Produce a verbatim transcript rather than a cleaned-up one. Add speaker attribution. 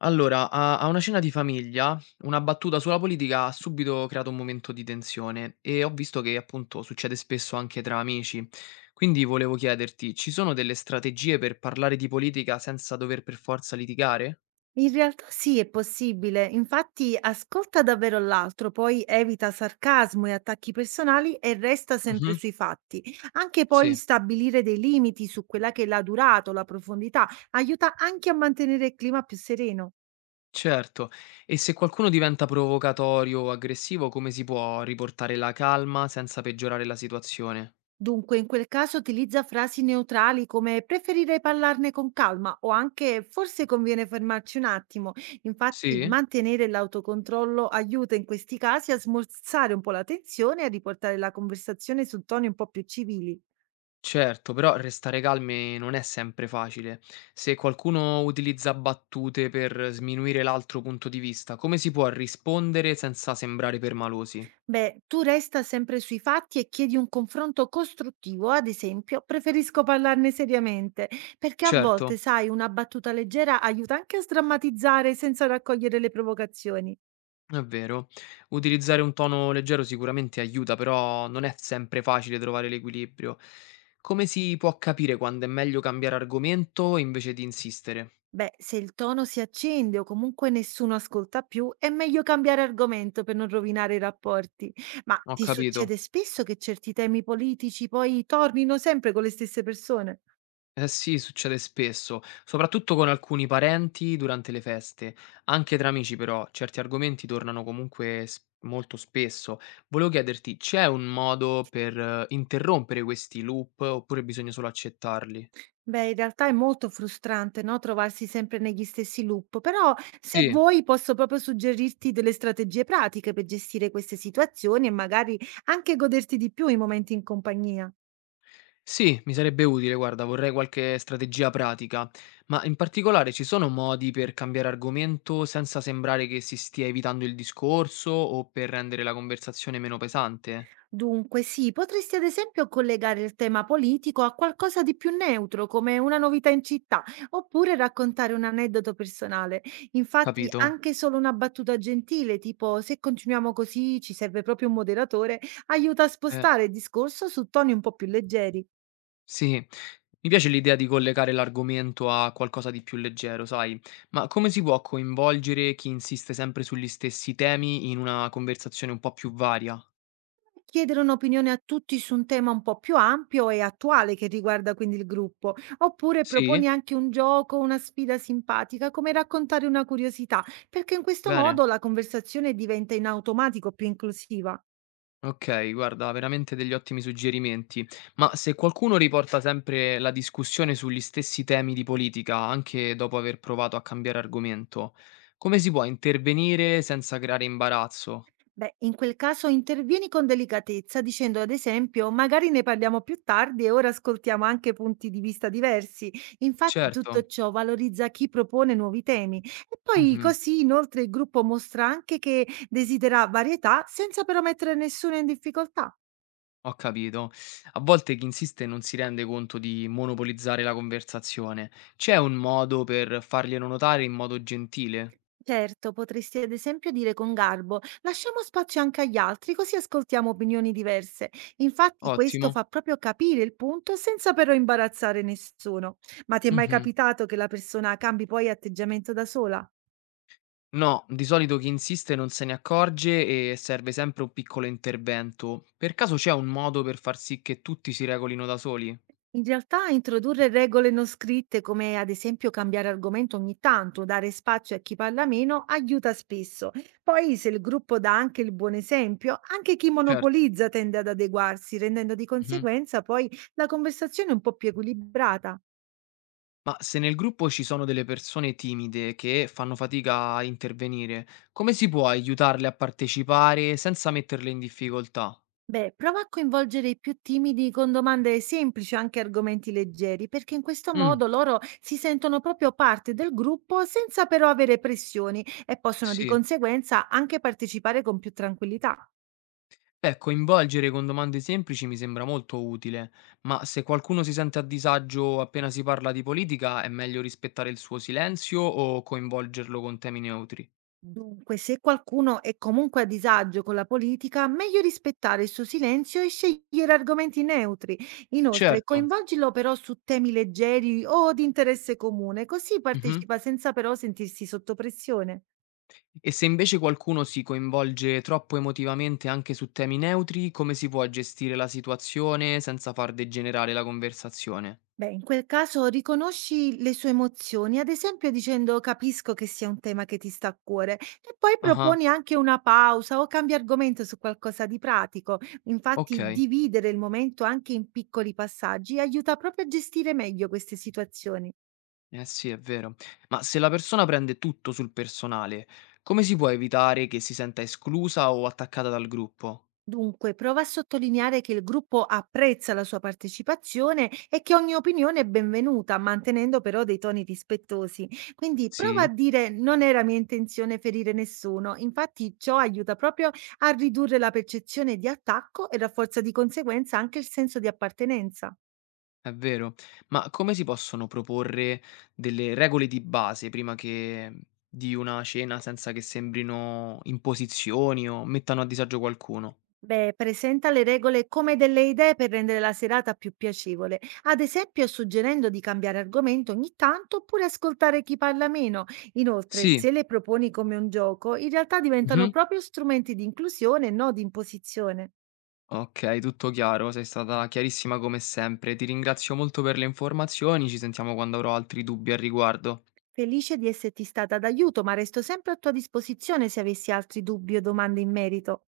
Speaker 1: Allora, a a una cena di famiglia, una battuta sulla politica ha subito creato un momento di tensione e ho visto che appunto succede spesso anche tra amici. Quindi volevo chiederti, ci sono delle strategie per parlare di politica senza dover per forza litigare?
Speaker 2: In realtà sì, è possibile. Infatti, ascolta davvero l'altro, poi evita sarcasmo e attacchi personali e resta sempre
Speaker 1: Mhm.
Speaker 2: sui fatti. Anche poi
Speaker 1: Sì,
Speaker 2: stabilire dei limiti su quella che è la durata o la profondità aiuta anche a mantenere il clima più sereno.
Speaker 1: certo. E se qualcuno diventa provocatorio o aggressivo, come si può riportare la calma senza peggiorare la situazione?
Speaker 2: Dunque, in quel caso utilizza frasi neutrali come preferirei parlarne con calma o anche forse conviene fermarci un attimo. Infatti,
Speaker 1: Sì?
Speaker 2: mantenere l'autocontrollo aiuta in questi casi a smorzare un po' la tensione e a riportare la conversazione su toni un po' più civili.
Speaker 1: Certo, però restare calmi non è sempre facile. Se qualcuno utilizza battute per sminuire l'altro punto di vista, come si può rispondere senza sembrare permalosi?
Speaker 2: Beh, tu resta sempre sui fatti e chiedi un confronto costruttivo, ad esempio, preferisco parlarne seriamente, perché a
Speaker 1: Certo,
Speaker 2: volte, sai, una battuta leggera aiuta anche a sdrammatizzare senza raccogliere le provocazioni.
Speaker 1: è vero. Utilizzare un tono leggero sicuramente aiuta, però non è sempre facile trovare l'equilibrio. Come si può capire quando è meglio cambiare argomento invece di insistere?
Speaker 2: Beh, se il tono si accende o comunque nessuno ascolta più, è meglio cambiare argomento per non rovinare i rapporti. Ma
Speaker 1: Ho
Speaker 2: ti
Speaker 1: capito.
Speaker 2: succede spesso che certi temi politici poi tornino sempre con le stesse persone?
Speaker 1: Eh sì, succede spesso, soprattutto con alcuni parenti durante le feste. Anche tra amici, però, certi argomenti tornano comunque s- molto spesso. Volevo chiederti, c'è un modo per eh, interrompere questi loop oppure bisogna solo accettarli?
Speaker 2: Beh, in realtà è molto frustrante, no? Trovarsi sempre negli stessi loop, però se
Speaker 1: Sì.
Speaker 2: vuoi posso proprio suggerirti delle strategie pratiche per gestire queste situazioni e magari anche goderti di più i momenti in compagnia.
Speaker 1: Sì, mi sarebbe utile, guarda, vorrei qualche strategia pratica, ma in particolare ci sono modi per cambiare argomento senza sembrare che si stia evitando il discorso o per rendere la conversazione meno pesante?
Speaker 2: Dunque, sì, potresti ad esempio collegare il tema politico a qualcosa di più neutro, come una novità in città, oppure raccontare un aneddoto personale. Infatti,
Speaker 1: Capito?
Speaker 2: anche solo una battuta gentile, tipo se continuiamo così ci serve proprio un moderatore, aiuta a
Speaker 1: Eh.
Speaker 2: spostare il discorso su toni un po' più leggeri.
Speaker 1: Sì, mi piace l'idea di collegare l'argomento a qualcosa di più leggero, sai, ma come si può coinvolgere chi insiste sempre sugli stessi temi in una conversazione un po' più varia?
Speaker 2: Chiedere un'opinione a tutti su un tema un po' più ampio e attuale che riguarda quindi il gruppo, oppure
Speaker 1: Sì?
Speaker 2: proponi anche un gioco, una sfida simpatica, come raccontare una curiosità, perché in questo
Speaker 1: Bene.
Speaker 2: modo la conversazione diventa in automatico più inclusiva.
Speaker 1: Ok, guarda, veramente degli ottimi suggerimenti. Ma se qualcuno riporta sempre la discussione sugli stessi temi di politica, anche dopo aver provato a cambiare argomento, come si può intervenire senza creare imbarazzo?
Speaker 2: Beh, in quel caso intervieni con delicatezza dicendo ad esempio magari ne parliamo più tardi e ora ascoltiamo anche punti di vista diversi. Infatti tutto
Speaker 1: Certo.
Speaker 2: ciò valorizza chi propone nuovi temi e poi
Speaker 1: Mhm.
Speaker 2: così inoltre il gruppo mostra anche che desidera varietà senza però mettere nessuno in difficoltà.
Speaker 1: Ho capito. A volte chi insiste non si rende conto di monopolizzare la conversazione. C'è un modo per farglielo notare in modo gentile?
Speaker 2: Certo, potresti ad esempio dire con garbo, lasciamo spazio anche agli altri, così ascoltiamo opinioni diverse. Infatti questo
Speaker 1: Ottimo.
Speaker 2: fa proprio capire il punto senza però imbarazzare nessuno. Ma ti è mai
Speaker 1: Mh-mh.
Speaker 2: capitato che la persona cambi poi atteggiamento da sola?
Speaker 1: No, di solito chi insiste non se ne accorge e serve sempre un piccolo intervento. Per caso c'è un modo per far sì che tutti si regolino da soli?
Speaker 2: In realtà introdurre regole non scritte, come ad esempio cambiare argomento ogni tanto, dare spazio a chi parla meno, aiuta spesso. Poi, se il gruppo dà anche il buon esempio, anche chi
Speaker 1: Certo.
Speaker 2: monopolizza tende ad adeguarsi, rendendo di
Speaker 1: Mh-mh.
Speaker 2: conseguenza poi la conversazione un po' più equilibrata.
Speaker 1: Ma se nel gruppo ci sono delle persone timide che fanno fatica a intervenire, come si può aiutarle a partecipare senza metterle in difficoltà?
Speaker 2: Beh, prova a coinvolgere i più timidi con domande semplici o anche argomenti leggeri, perché in questo
Speaker 1: Mh.
Speaker 2: modo loro si sentono proprio parte del gruppo senza però avere pressioni e possono di
Speaker 1: Sì.
Speaker 2: conseguenza anche partecipare con più tranquillità.
Speaker 1: Beh, coinvolgere con domande semplici mi sembra molto utile, ma se qualcuno si sente a disagio appena si parla di politica, è meglio rispettare il suo silenzio o coinvolgerlo con temi neutri?
Speaker 2: Dunque, se qualcuno è comunque a disagio con la politica, meglio rispettare il suo silenzio e scegliere argomenti neutri. Inoltre,
Speaker 1: Certo.
Speaker 2: coinvolgilo però su temi leggeri o di interesse comune, così
Speaker 1: Mhm.
Speaker 2: partecipa senza però sentirsi sotto pressione.
Speaker 1: E se invece qualcuno si coinvolge troppo emotivamente anche su temi neutri, come si può gestire la situazione senza far degenerare la conversazione?
Speaker 2: Beh, in quel caso riconosci le sue emozioni, ad esempio dicendo capisco che sia un tema che ti sta a cuore e poi
Speaker 1: Ah,
Speaker 2: proponi anche una pausa o cambia argomento su qualcosa di pratico. Infatti,
Speaker 1: ok.
Speaker 2: dividere il momento anche in piccoli passaggi aiuta proprio a gestire meglio queste situazioni.
Speaker 1: Eh sì, è vero. Ma se la persona prende tutto sul personale, come si può evitare che si senta esclusa o attaccata dal gruppo?
Speaker 2: Dunque, prova a sottolineare che il gruppo apprezza la sua partecipazione e che ogni opinione è benvenuta, mantenendo però dei toni rispettosi. Quindi prova a
Speaker 1: Sì,
Speaker 2: dire non era mia intenzione ferire nessuno. Infatti ciò aiuta proprio a ridurre la percezione di attacco e rafforza di conseguenza anche il senso di appartenenza.
Speaker 1: è vero. Ma come si possono proporre delle regole di base prima che mhmm, di una cena senza che sembrino imposizioni o mettano a disagio qualcuno?
Speaker 2: Beh, presenta le regole come delle idee per rendere la serata più piacevole, ad esempio suggerendo di cambiare argomento ogni tanto oppure ascoltare chi parla meno. Inoltre,
Speaker 1: Sì.
Speaker 2: se le proponi come un gioco, in realtà diventano
Speaker 1: Mhm.
Speaker 2: proprio strumenti di inclusione e non di imposizione.
Speaker 1: Ok, tutto chiaro, sei stata chiarissima come sempre. Ti ringrazio molto per le informazioni, ci sentiamo quando avrò altri dubbi al riguardo.
Speaker 2: Felice di esserti stata d'aiuto, ma resto sempre a tua disposizione se avessi altri dubbi o domande in merito.